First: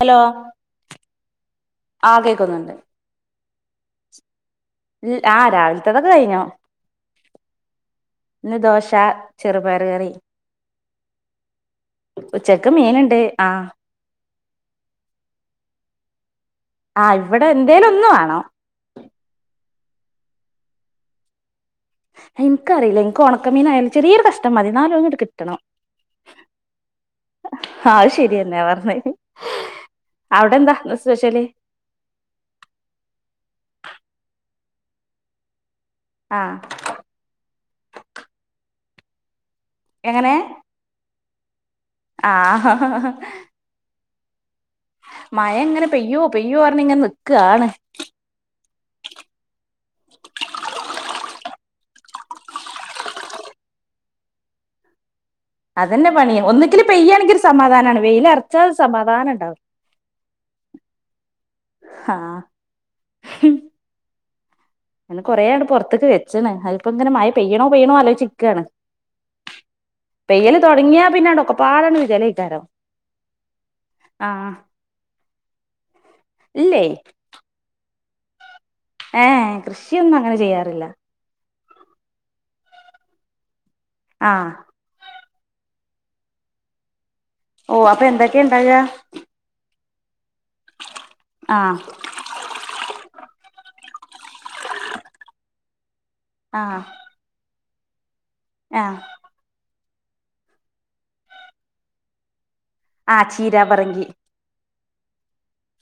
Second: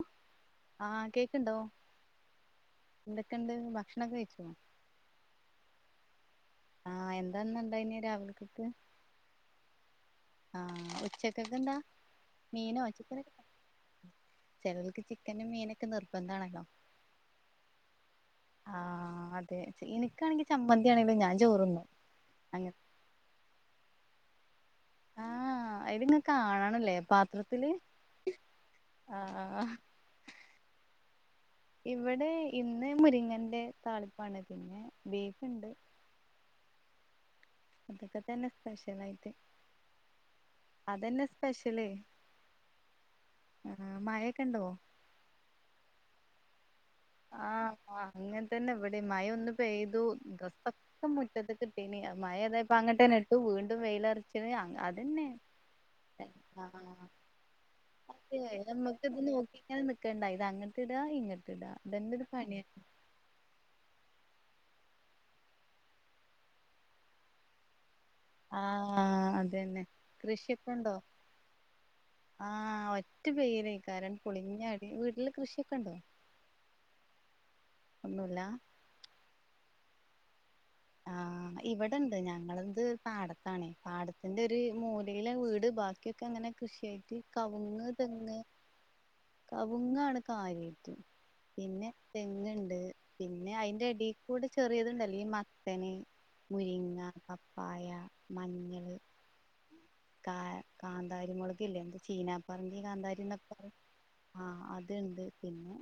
Hello ആഹ് കേക്ക്ണ്ടോ ആ കേക്കുന്നുണ്ട് എന്തൊക്കെണ്ട് ഭക്ഷണൊക്കെ കഴിച്ചോ ഇൽ ആഹ് രാവില്ത്തതൊക്കെ കഴിഞ്ഞു ആഹ് എന്താ ഇന്ന് ഇണ്ടായിന്യേ രാവില്കക്ക് ശാ ചെറ്പയർ കറി ആഹ് ഉച്ചക്കക്കെന്താ ഉച്ചക്ക് മീനോ മീനുണ്ട് ചിക്കനോ ആ ചെലൊല്ക്ക് ചിക്കനും മീനൊക്കെ നിർബന്ധാണല്ലോ ആഹ് ഇവിടെ എന്തേലൊന്ന് വാണം ആഹ് അതെ ഇൻക്കാണെങ്കി ചമ്മന്തിയാണേലും ഞാൻ ചോറ്ന്നും അങ്ങനെ ഇൻക്കറീല ഇന്ക്ക് ഒണക്കമീനായാലും ചെറിയൊരു കഷ്ണം മതി ഇന്നാലും അത്ങ്ങെട്ട് കിട്ടണം അയില്ങ്ങനെ കാണണംലേ പാത്രത്തില് ആ അത് ആഹ് അവിടെന്താ ഇന്ന് സ്പെഷ്യല് ഇവിടെ ഇന്ന് മുരിങ്ങന്റെ താളിപ്പാണ് പിന്നെ ബീഫ്ണ്ട് ആഹ് ഇതൊക്കെ തന്നെ സ്പെഷലായിട്ട് എങ്ങനെ അതന്നെ സ്പെഷ്യല് ആഹ് ആഹ് മഴക്കെണ്ടോ മയ ഇങ്ങനെ പെയ്യോ പെയ്യോറ്ഞ്ഞ് ഇങ്ങനെ നിക്കാണ് ആഹ് അങ്ങൻ തന്നെ ഇവിടേം മഴ ഒന്ന് പെയ്തു ഡ്രസ്സോ ഇപ്പം മുറ്റത്ത്കിട്ടീനി മഴ എയ്തപ്പ അങ്ങട്ടന്നെട്ടു വീണ്ടും വെയിലരച്ചി അതന്നെ അതന്നെ പണി ഒന്നങ്കിൽ ആഹ് പെയ്യണങ്കിൽ ഒരു സമാധാനം അതെ വെയിലറച്ചാ ഒരു നമ്മുക്കിത് ഉണ്ടാവും നോക്കി ഇങ്ങനെ നിക്കണ്ടായി ഇത് അങ്ങട്ട് ഇടാ ഇങ്ങിട്ട് ഇടാ ഇതെന്നെ ഒരു പണിയ ഹ ഇനി കുറെയാണ്ട് പൊർത്ത്ക്ക് വെച്ച്ണ് അതിപ്പോ ഇങ്ങന മയ പെയ്യണോ പെയ്യണോ ആലോചി ക്കാണ് ആഹ് അതന്നെ പെയ്യല് കൃഷിയൊക്കെ ഉണ്ടോ തൊടങ്ങിയാ പിന്നെടൊക്കെ പാടാണ് വികലേക്കാരം റ്റ് പെയ്യലേക്കാരം പൊളിഞ്ഞടി വീട്ടില് കൃഷിയൊക്കെ ഉണ്ടോ ഇല്ലേ ഒന്നുല്ല ഏഹ് കൃഷിയൊന്നും അങ്ങനെ ചെയ്യാറില്ല ആഹ് ഇവിടെണ്ട് ഞങ്ങളെന്ത് പാടത്താണെ പാടത്തിന്റെ ആഹ് ഒരു മൂ ഇടയില വീട് ബാക്കിയൊക്കെ അങ്ങനെ കൃഷിയായിട്ട് കവ്ങ്ങ് തെങ്ങ് വാഴ കവുങ്ങാണ് കാര്യായ്ട്ട് ആഹ് പിന്നെ തെങ്ങുണ്ട് പിന്നെ അയിന്റെടേക്കൂടെ ചെറിയതുണ്ട് അല്ലീ മത്തന് ആഹ് മുരിങ്ങ പപ്പായ മഞ്ഞള് ആഹ് കാ കാന്താരി മൊളകില്ലേ എന്താ ചീന പറങ്കികാ ആഹ് ചീരാ പറങ്കി ആഹ് അത്ണ്ട് പിന്നെ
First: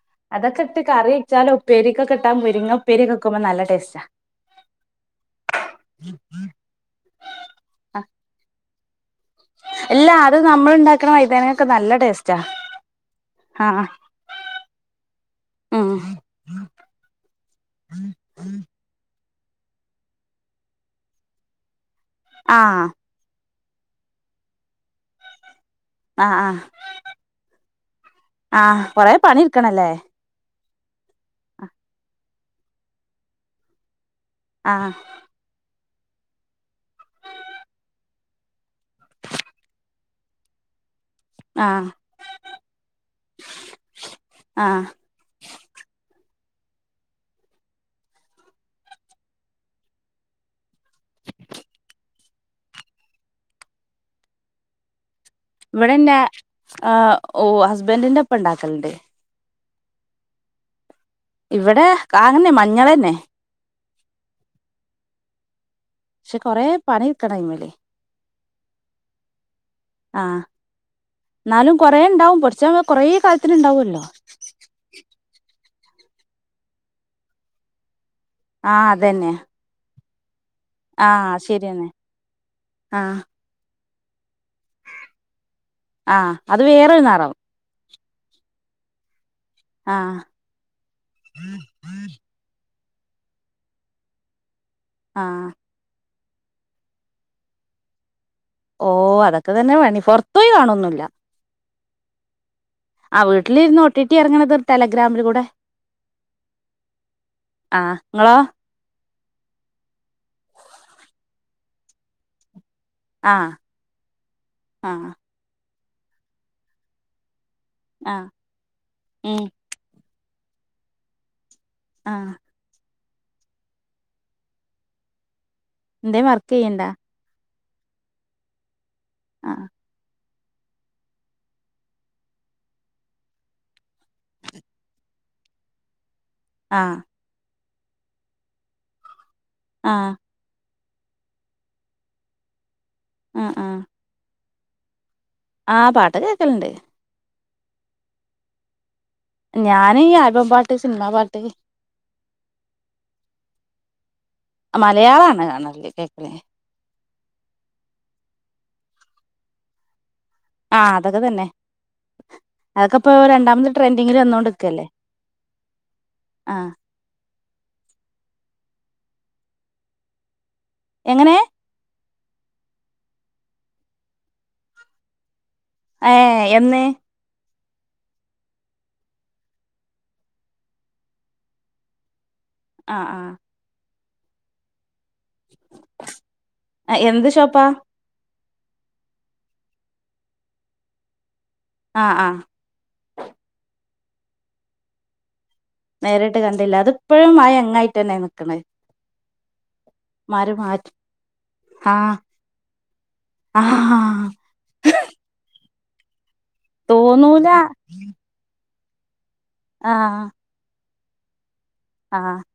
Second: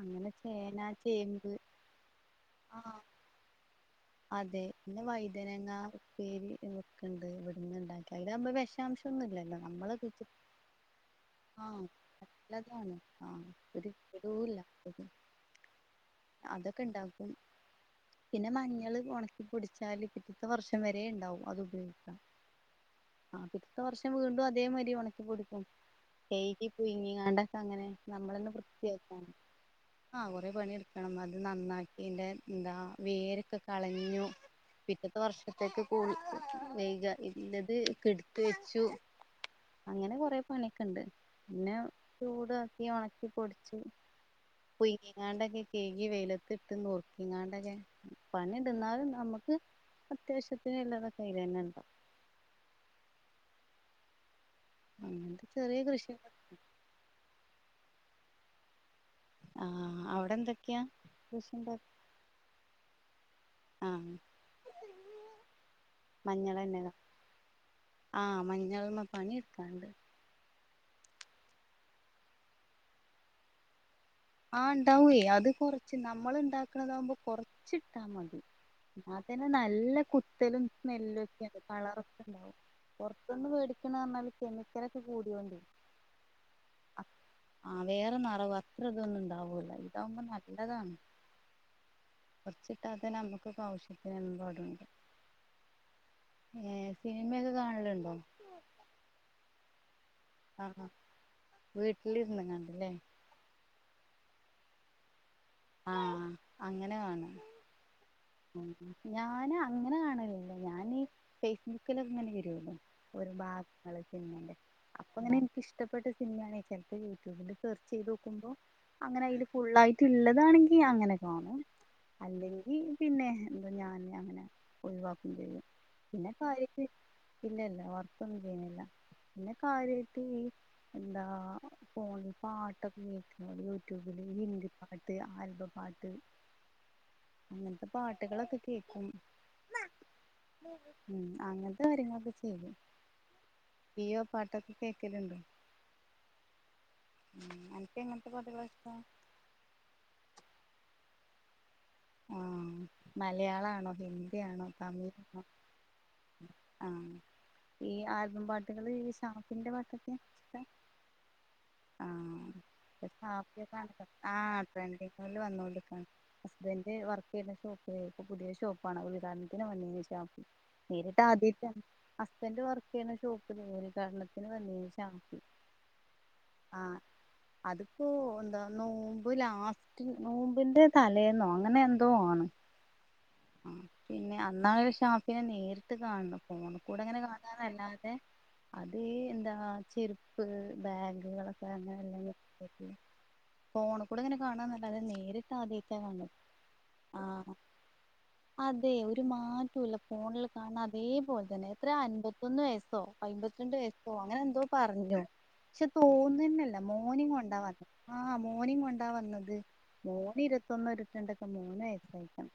അങ്ങനെ അതൊക്കെ ചേന ഇട്ട് കറി ചേമ്പ് വെച്ചാലും ഉപ്പേരിക്കൊക്കെട്ടാ മുരിങ്ങ ആഹ് ഉപ്പേരിക്കെക്കുമ്പോ നല്ല ടേസ്റ്റാ അതെ പിന്നെ വൈതനങ്ങ ഉപ്പേരി നക്കണ്ട് ഇവിടുന്ന് ആഹ് ഇണ്ടാക്കി അയിലവുമ്പോ വെഷാംശം ഒന്നുല്ലല്ലോ നമ്മളെ പിച്ചി ക്കന വൈതനൊക്കെ നല്ല ടേസ്റ്റാ ആഹ് വിടൂല്ല ഉം അതൊക്കെ ഇണ്ടാക്കും പിന്നെ മ ഞ്ഞള് ഉണക്കിപ്പൊടിച്ചാല് പിറ്റത്തെ വർഷം വരെ ഉണ്ടാവും അത് ഉപയോഗിക്കാം ആഹ് ആഹ് പിറ്റേത്ത വർഷം വീണ്ടും അതേ മരി ഒണക്കി പിടിക്കും ആഹ് ആഹ് കഴുകി പുഴുങ്ങിങ്ങാണ്ടൊക്കെ അങ്ങനെ നമ്മളന്ന് ആഹ് കൊറേ വൃത്തിയാക്കാണ് പണി ഇട്ക്കണല്ലേ ആഹ് കൊറേ പണി എടുക്കണം അത് നന്നാക്കിന്റെ എന്താ വേരൊക്കെ കളഞ്ഞു ആഹ് പിറ്റത്തെ വർഷത്തേക്ക് കൂ വൈക ഇല്ലത് കെടുത്ത് വെച്ചു അങ്ങനെ കൊറെ പണിയക്കെ ഉണ്ട് പിന്നെ ആഹ് ചൂടാക്കി ഉണക്കി പൊടിച്ച് ആഹ് പുയിങ്ങാണ്ടൊക്കെ കഴുകി വെയിലത്തി ഇട്ട് നുറുക്കിങ്ങാണ്ടൊക്കെ പണിണ്ട് എന്നാലും നമുക്ക് അത്യാവശ്യത്തിന് ഇല്ലതൊക്കെ അയിൽന്നെ ഉണ്ടാവും അങ്ങെന്ത്‌ ഇവിടെ എന്റെ ആ ഓ ഹസ്ബൻറിന്റെ ഇപ്പൊണ്ടാക്കല്ണ്ട് ആഹ് അവിടെ എന്തൊക്കെയാ കൃഷിണ്ടാ ഇവിടെ കാങ്ങനെ മഞ്ഞളന്നെ ആഹ് പക്ഷെ കൊറേ മഞ്ഞളന്നെ പണി എടുക്കണം അയ്മല് ആ മഞ്ഞളുമ്മ പണി എടുക്കാണ്ട് ആഹ് എന്നാലും കൊറേ ഉണ്ടാവും പൊടിച്ച കൊറേ കാലത്തിന് ഉണ്ടാവുല്ലോ ആ ഉണ്ടാവേ അത് കൊറച്ച് നമ്മൾ ഉണ്ടാക്കണതാവുമ്പോ കൊറച്ചിട്ടാ മതി അതന്നെ നല്ല കുത്തലും ആഹ് സ്മെല്ലൊക്കെ ഉണ്ട് ശരിയന്നെ കളറൊക്കെ ഉണ്ടാവും ആഹ് പുറത്തുന്ന് മേടിക്കന്ന് പറഞ്ഞാല് കെമിക്കലക്കെ കൂടിയൊണ്ട് ആഹ് അത് വേറൊരു അഹ് നിറം ആഹ് നറവാ ഇത്രതൊന്നും ഇണ്ടാവൂലല്ലോ ആഹ് ഇതാവുമ്പോ നല്ലതാണ് കൊറച്ചിട്ടാതന്നെ നമ്മുക്ക്ഇപ്പ ആവശ്യത്തിനു [unintelligible] ആഹ് ഏഹ് സിനിമയൊക്കെ കാണല്ണ്ടോ ഓഹ് അതൊക്കെ തന്നെ പണി പൊറ ആഹ് ആഹ് വീട്ടിലിരുന്നങ്ങാണ്ട് ല്ലേ ആഹ് വീട്ടിലിരുന്ന് ഒട്ടിട്ടി എറങ്ങണത് ടെലഗ്രാമില് കൂടെ ആഹ് അങ്ങനെ കാണും ആഹ് ഇങ്ങളോ ഞാന് അങ്ങനെ കാണലില്ല ഞാന് ഫേസ്ബുക്കിൽങ്ങനെ വരുല്ലോ ഒരു ആഹ് ഭാഗങ്ങള് സിനിമന്റെ ആഹ് അപ്പൊ ഇങ്ങനെ എനിക്ക് ഇഷ്ടപ്പെട്ട സിനിമയാണെ ചെലപ്പോ യൂട്യൂബില് സെർച്ച് ചെയ്ത് ആഹ് നോക്കുമ്പോ അങ്ങനെ അയില് ഉം ഫുള്ളായിട്ട്ള്ളതാണെങ്കി അങ്ങനെ കാണും ആഹ് അല്ലെങ്കി പിന്നെ എന്തോ ഞാന് അങ്ങനെ ഒഴിവാക്കും ചെയ്യും എന്തേം പിന്നെ വർക്ക് കാര്യട്ട് ചെയ്യണ്ടാ ഇല്ല ഇല്ല വർക്കൊന്നുംചെയ്യുന്നില്ല പിന്നെ ആഹ് കാര്യയിട്ട് ഈ എന്താ ഫോണിൽ പാട്ടൊക്കെ കേക്കല് യൂട്യൂബില് ഹിന്ദി പാട്ട് ആൽബം പാട്ട് ആഹ് അങ്ങനത്തെ പാട്ടുകളൊക്കെ കേക്കും ആഹ് ഉം അങ്ങനത്തെ കാര്യങ്ങളൊക്കെ ചെയ്യും ആഹ് ആഹ് [unintelligible] പാട്ടൊക്കെ കേൾക്കലുണ്ടോ ആഹ് പാട്ടൊക്കെ കേക്കലുണ്ട് അനക്ക് എങ്ങനത്തെ പാട്ടുകളാ ഇഷ്ടം ഞാന് ഈ ആൽബം പാട്ട് സിനിമാ പാട്ട് ആഹ് മലയാള ആണോ ഹിന്ദി ആണോ തമിഴാണോ മലയാളാണ് കാണല് കേക്കല് ആഹ് ഈ ആൽബം പാട്ടുകള് ഷാഫിന്റെ പാട്ടൊക്കെ ഇഷ്ടാ ആഹ് അതൊക്കെ തന്നെ അതൊക്കെ ആഹ് ഇപ്പൊ ഷാഫി രണ്ടാമത് [unintelligible] ട്രെൻഡിങ്ങിൽ വന്നോണ്ട് ആഹാ നിക്കല്ലേ ട്രെൻഡിങ്ങില് വന്നുകൊണ്ടിരിക്കാണ് ആ [unintelligible] വർക്ക് വരുന്ന ഷോപ്പ് പുതിയ ഷോപ്പാണ് ഉദ്ഘാടനത്തിന് വന്നിന്നു ഷാഫി നേരിട്ട് എങ്ങനെ ആദ്യ ഹസ്ബൻഡറ് വർക്ക് ചെയ്യാണ് ഷോപ്പ്ൽ ഉദ്ഘാടനത്തിന് വന്നിന്നു ഷാഫി ഏഹ് എന്ന് ആഹ് അതിപ്പോ എന്താ നോമ്പ് ലാസ്റ്റ് നോമ്പിന്റെ തല ലേന്നോ അങ്ങനെ എന്തോആണ് ആഹ് ആഹ് ഉം പിന്നെ അന്നാണ് ഷാ ഫിനെ നേരിട്ട് കാണണം ആ, ഫോണിക്കൂടങ്ങനെ എന്ത് ഷോപ്പാ കാണാന്നല്ലാണ്ടെ അത് ഈ എന്താ ചെരുപ്പ് ആ ആ ബാഗുകളൊക്കെങ്ങനല്ലെ ഫോണി കൂടെ ഇങ്ങനെ കാണാന്നല്ലാതെ നേരിട്ട് ആദ്യ നേരിട്ട് കണ്ടില്ല അതിപ്പഴും ആ യങ്ങായിട്ട് തന്നെയാ നിക്കന്നത് അതേ ഒരു മാറ്റൂല്ല ഫോണില് കാണാൻ മാറ്റി അതേപോലെ തന്നെ എത്ര ആ അൻമ്പപത്തൊന്ന് വയസ്സോ ആ അമ്പത്തിരണ്ട് വയസ്സോ അങ്ങനെ എന്തോ പറഞ്ഞു പക്ഷെ തോന്നന്നല്ല മോനേം തോന്നൂല കൊണ്ടാ വന്നത് ആഹ് മോനേം കൊണ്ടാ വന്നത് ആ മോന് ഇരു ആ [unintelligible]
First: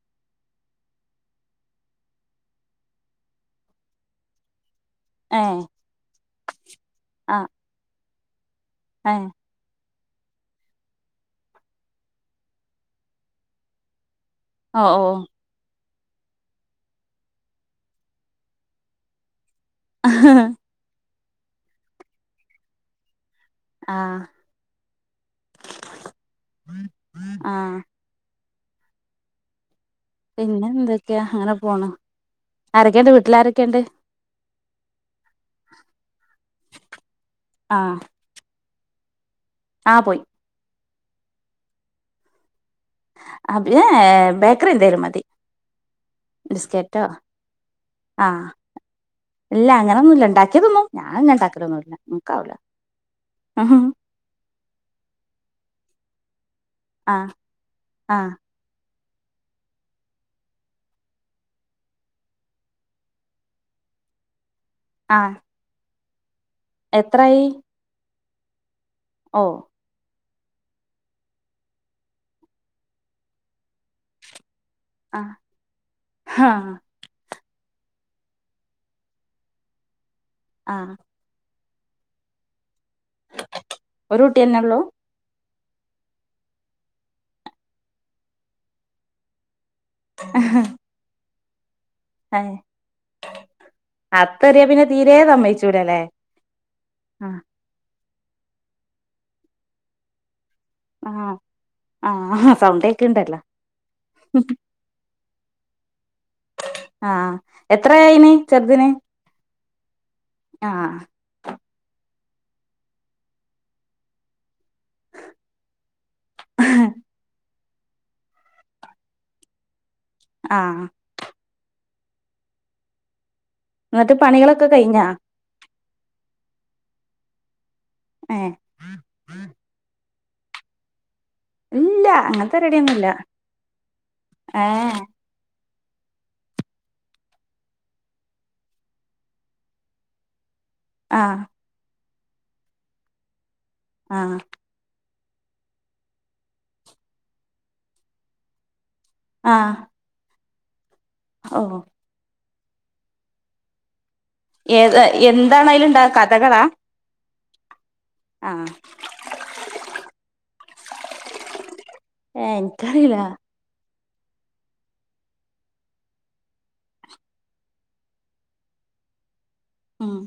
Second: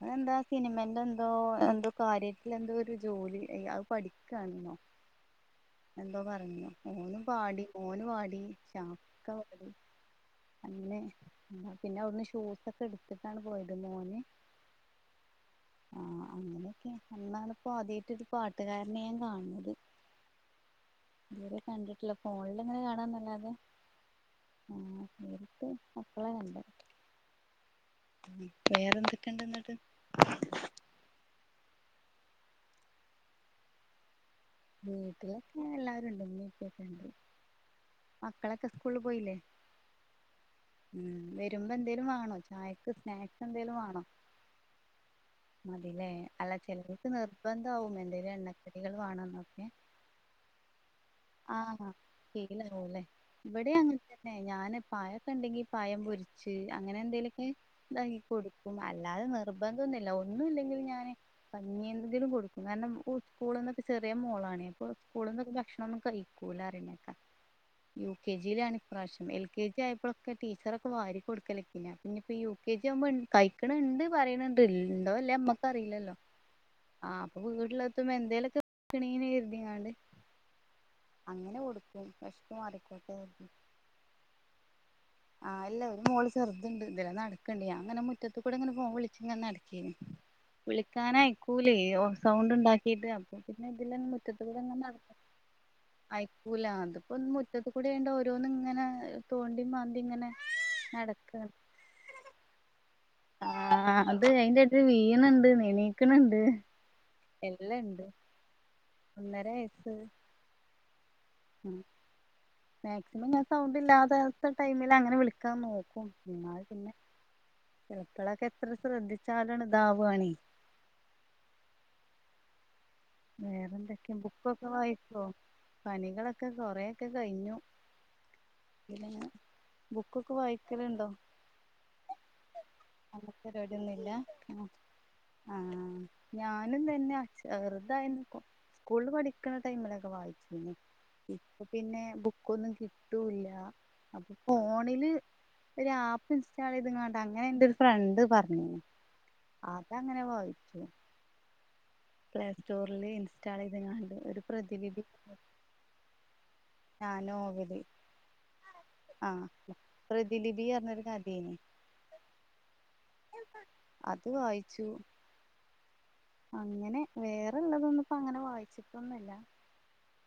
അതെന്താ സിനിമന്റെ എന്തോ എന്തോ കാര്യത്തിൽ എന്തോ ഒരു ജോലി അത് പഠിക്കയാണെന്നോ ഏഹ് എന്തോ പറഞ്ഞു ഓനും പാടി ഓന് ആടി ഏ ഷാഫി അങ്ങനെ എന്നാപിന്നെ അവിടുന്ന് ഷൂസൊക്കെ എടുത്തിട്ടാണ് പോയത് മോന് [unintelligible] ആഹ് അങ്ങനെയൊക്കെ അന്നാണ്പ്പോ ആദ്യമായിട്ടൊരു പാട്ടുകാരനെ ഞാൻ കാണുന്നത് [unintelligible] തീരെ കണ്ടിട്ടില്ല ഫോണിൽ ഇങ്ങനെ കാണാന്നല്ലാതെ ആഹ് നേരത്തെ മക്കള കണ്ട ആ വേറെന്തൊക്കെയുണ്ടന്നിട്ട് പിന്നെ എന്തൊക്കെയാ അങ്ങനെ പോണ് ആരൊക്കെയുണ്ട് വീട്ടില് ആരൊക്കെയുണ്ട് വീട്ടിലൊക്കെ എല്ലാരുണ്ട് ഇമ്മ ഇപ്പൊക്കെ ഉണ്ട് ആഹ് മക്കളൊക്കെ സ്കൂളിൽ പോയില്ലേ ആഹ് പോയി ഉം വരുമ്പോ എന്തേങ്കിലും വാങ്ങണോ ചായക്ക് സ്നാക്സ് [unintelligible] ബേക്കറി എന്തേലും മതി മതീലേ അല്ല ബിസ്ക്കറ്റോ ചിലർക്ക് നിർബന്ധ ആവും ആ എന്തെങ്കിലും എണ്ണക്കടികൾ വേണന്ന് ഇല്ല അങ്ങനൊന്നു ഇല്ല ഉണ്ടാക്കിയ തിന്നും ഞാൻണ്ടാക്കലൊന്നും ഇല്ല ഉം [unintelligible] അല്ലെ ഇവിടെ അങ്ങനെ തന്നെ ഞാൻ പഴക്കൊ ഉണ്ടെങ്കി പഴം പൊരി ച്ച് അങ്ങനെ എന്തെലുമൊക്കെ ഇതാക്കി ആഹ് കൊടുക്കും അല്ലാതെ നിർബന്ധന്നുമില്ല ഒന്നും ഇല്ലെങ്കിൽ ഞാന് കഞ്ഞി എന്തെങ്കിലും കൊടുക്കും കാരണം സ്കൂളന്നൊക്കെ ചെറിയ മോളാണെ [unintelligible] ആഹ് സ്കൂള്ന്നൊക്ക ഭക്ഷണം ഒന്നും കഴിക്കൂല [unintelligible] എത്രായി യു കെ ജിയിലാണ് ഇ പ്രാവശ്യം ഓ എൽ കെ ജി ആയപ്പോള് ടീച്ചറൊക്കെ വാരി കൊടുക്കലക്കെന്ന പിന്നെപ്പ യു കെ ജി ആവുമ്പോ കഴിക്കണിണ്ട് പറയണ് ണ്ട് ഉണ്ടോ ആഹ് ഇല്ലേ നമ്മക്ക് അറിയില്ലല്ലോ ആഹ് ആഹ് അപ്പ വീട്ടിലെത്തുമ്പോ എന്തേലൊക്കെ [unintelligible] കരുതിണാണ്ട് ആഹ് അങ്ങനെ കൊടുക്കും വിശപ്പ് മാറിക്കോട്ടേ ഒരു കുട്ടി തന്നെ ഉള്ളൂ ആഹ് ഇല്ല ഒരു മോള് ചെറുതുണ്ട് ഇതിലെ നടക്കണ്ട് ഞാൻ അങ്ങനെ മുറ്റത്ത് കൂടെ ഇങ്ങനെ ഫോൺ വിളിച്ചിങ്ങെനെ നടക്കയാണ് [unintelligible] [unintelligible] സൗണ്ട് ഏഹ് ഉണ്ടാക്കീട്ട് അപ്പൊ പിന്നെ ഇതിലെ മുറ്റത്ത് കൂടെ അതെറിയ ഇങ്ങനെ പിന്നെ നടക്ക [unintelligible] അയക്കൂല അതിപ്പോ ആഹ് മുറ്റത്ത് കൂടെ ഓരോന്നും ഇങ്ങനെ തോണ്ടി മാന്തി ഇങ്ങനെ ആഹ് നടക്കാണ് ആഹ് സൗണ്ടേ ആഹ് അത് അയിന്റെ [unintelligible] എണീക്കണ് ണ്ട്. ആഹ് എത്രായിന് ചെറുതിന്? ഒന്നര വയസ്സ് ആഹ് ഉം മാക്സിമം ഞാൻ സൗണ്ട് ഇല്ലാത്ത ടൈമിലങ്ങനെ വിളിക്കാൻ നോക്കും എന്നാ പിന്നെ ചെൽപ്പളൊക്കെ എത്ര ശ്രദ്ധിച്ചാലാണ് ഇ ദാവ്വാണി ആഹ് വേറെന്തൊക്കെ എന്നിട്ട് പണികളൊക്കെ ബുക്കൊക്കെ കഴിഞ്ഞാ വായിക്കോ പണികളൊക്കെ കൊറെയൊക്കെ കഴിഞ്ഞു. ഏഹ് പിന്നേ ബുക്കൊക്കെ വായിക്കലുണ്ടോ? ഇല്ല അങ്ങനത്തെ പരിവാടിയൊന്നുല്ല അങ്ങനത്തെ പരിപാടിയൊന്നുമില്ല ഏഹ് ഏഹ് ആഹ് ഞാനും തന്നെ അച്ചാറ് ഇതയി സ്കൂള് പഠിക്ക്ണ ടൈമിലൊക്കെ വായിച്ചിര്ന്നു. ആഹ് പിന്നെ ബുക്കൊന്നും കിട്ടൂല്ല അപ്പൊ ആഹ് ഫോണില് ഒരാപ്പ് ഇൻസ്റ്റാൾ ചെയ്ത്കാണ്ട് അങ്ങനെ എൻറ ഒരു ഫ്രണ്ട് പറഞ്ഞീനു ആ അതങ്ങനെ വായിച്ചു ഓഹ് സ്റ്റോറില് ഇൻസ്റ്റാളെയ്ത്കാണ്ട് ഒരു ഏത് പ്രതിലിപി എന്താണയിലുണ്ടാക കഥകളാ? ആഹ് നോവൽ ആഹ് ആഹ് പ്രതി ലിപീയർഞ്ഞൊരു കഥയ്ന് ഏഹ് എനിക്കറീല്ല അത് വായിച്ചു അങ്ങനെ വേറെള്ളതൊന്നുംപ്പോ അങ്ങനെ വായിച്ചിട്ടൊന്നുംല്ല ആഹ്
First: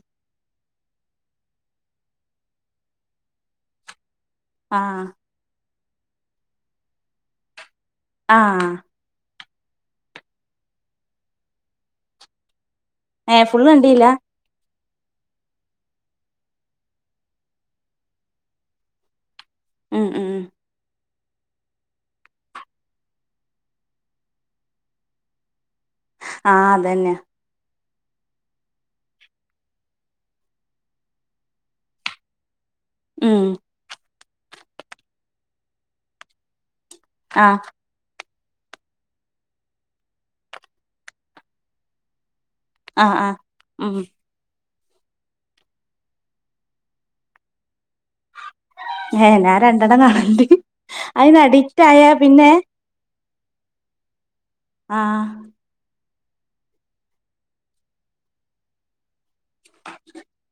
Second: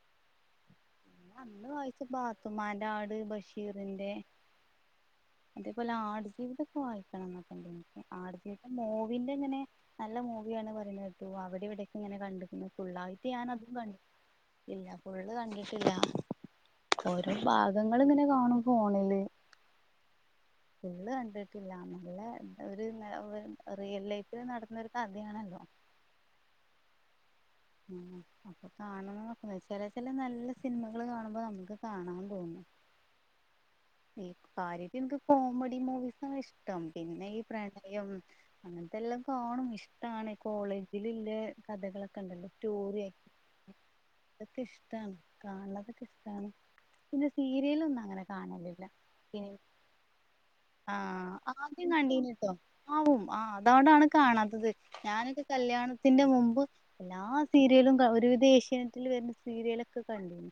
അന്ന് വായിച്ച് പാത്തുമാന്റെ ആട് ബഷീറിന്റെ ആഹ് അതേപോലെ ആടു ജീവിതൊക്കെ വായിക്കണംന്നൊക്കണ്ടയ്ന് പക്ഷെ ആഹ് ആടുജീവിതം മോ പിന്നങ്ങനെ നല്ല മൂവിയാണ് പറിണേട്ടു അവ്ടെ ഇവ്ടെയൊക്കെ ഇങ്ങനെ കണ്ടുക്ണ് ഫുള്ളായിട്ട് ഏ ഞാൻ ഫുള്ള് അതും കണ്ടു കണ്ടീല്ല ഇല്ല ഫുള്ള് കണ്ടിട്ടില്ല ഓരോ ഭാഗങ്ങള്ങ്ങനെ കാണും ഫോണില്. മ്മ് മ്മ് ഫുള് കണ്ടിട്ടില്ല നല്ല ഒരു ഒ റിയൽ ലൈഫിൽ നടന്ന ഒരു കഥയാണല്ലോ ആഹ് അതന്നെ മ്മ് അപ്പൊ കാണണംനൊക്കണ്ട് ചെല ചെല നല്ല സിനിമകള് കാണുമ്പോ നമുക്ക് കാണാൻ തോന്നും. മ്മ് ഈ കാര്യായിട്ട് ഇൻക് ക്ക് കോമഡി മൂവീസാണ് ഇഷ്ട്ടം പിന്നെ ഈ ആഹ് പ്രേ യും അങ്ങൻത്തെല്ലാം കാണും ഇഷ്ട്ടാണ് കോളേജില്ള്ള കഥകളൊക്കെണ്ടല്ലോ. റ്റൂറിയെ, ആഹ് ആഹ് ഉം അതൊക്കെ ഇഷ്ട്ടാണ് കാണുന്നതൊക്കെ ഇഷ്ട്ടാണ് പിന്നെ സീരിയലൊന്നും അങ്ങനെ കാണലില്ല ഏ പിന്ന ഞാൻ രണ്ടെണ്ണം കാണല്ണ്ട് ആഹ് അയിന് അഡിക്റ്റ് ആദ്യം ആയാ പിന്നെ കണ്ടീന്ട്ടോ ആവും ആഹ് അതോണ്ടാണ് കാണാത്തത് ആഹ് ഞാനൊക്കെ കല്യാണത്തിന്റെ മുമ്പ്, എല്ലാ സീരിയലും ക ഒരുവിധം ഏഷ്യാനെറ്റിൽ വരുന്ന സീരിയലൊക്കെ കണ്ടീന്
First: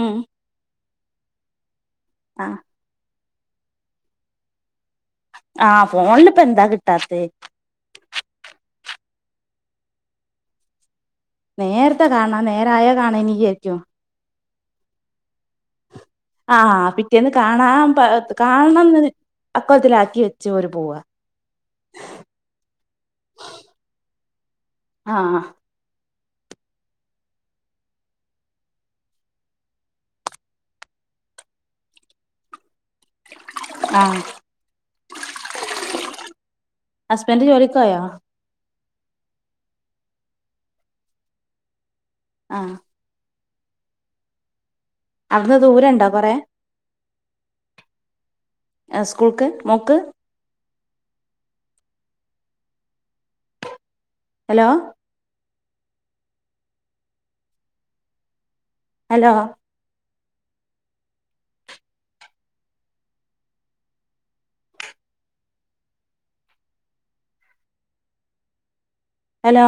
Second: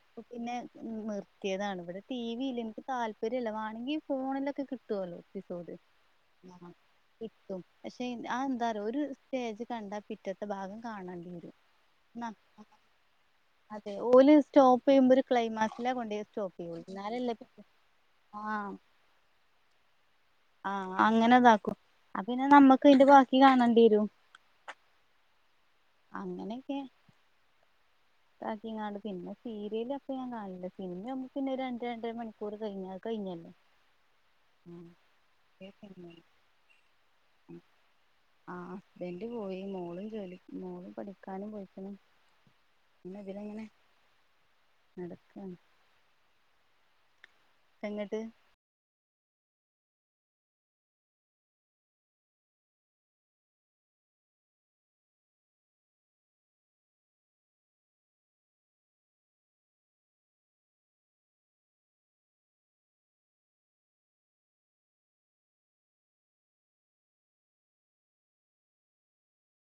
ഉം പിന്നെ, മ്മ് നിർത്തിയതാണ് ഇവിടെ ടി ആഹ് വിയില്ല ഇൻക്ക് താല്പര്യല്ല വാണങ്കി ഫോണിലൊക്കെ കിട്ടോല്ലോ. ആഹ് ഫോണില്പ്പ എന്താ കിട്ടാത്തെ, കിട്ടും പക്ഷെ ആഹ് എന്താറിയോ ഒരു സ്റ്റേജ് കണ്ടാ പിറ്റത്തെ ഭാഗം കാണണ്ടിവരും. നേര്ത്തെ കാണ ആഹ് നേരായേ കാണയ്ന് വിചാരിക്കും അതെ ഓല് സ്റ്റോപ്പ് യ്യുമ്പൊ ഒരു ക്ലൈമാക്സ്ല്ല കൊണ്ടേയ് നിർത്തേ. ആഹ് പിറ്റേന്ന് കാണാൻ പ ആഹ് കാണണംന്ന് അക്കോൽത്തിലാക്കി വെച്ച് ഓല് പോവാ. ങ്ങനെ ഇതാക്കും. അപ്പ പിന്നെ നമ്മക്ക് ഇതിന്റെ ബാക്കി കാണണ്ടിരും. ആഹ്. അങ്ങനെ ഒക്കെ. താക്കിങ്ങാണ്ട് പിന്നെ സീരിയലൊക്കെ ഞാൻ കാണല്ണ്ട്. സിനിമ നമ്മുക്ക് പിന്നെ രണ്ട് രണ്ടര മണിക്കൂർ കഴിഞ്ഞാൽ. കഴ്ഞ്ഞല്ലോ. ആഹ് ഉം. ബേം കഴിഞ്ഞോളും. ഹസ്ബൻഡ് ജോലിക്കോയോ? ആഹ് ഹസ്ബൻഡ് പോയി. മോളും ജോലി മോളും പഠിക്കാനും പോയിക്ക്ണു. ആഹ്. പിന്നെ ഇതിലങ്ങനെ. നടക്കാണ് അവിടുന്ന് ദൂരണ്ടോ കൊറേ. എങ്ങട്ട്? ഏഹ് സ്കൂൾക്ക് മോക്ക്. ഹലോ. ഹലോ. ഹലോ.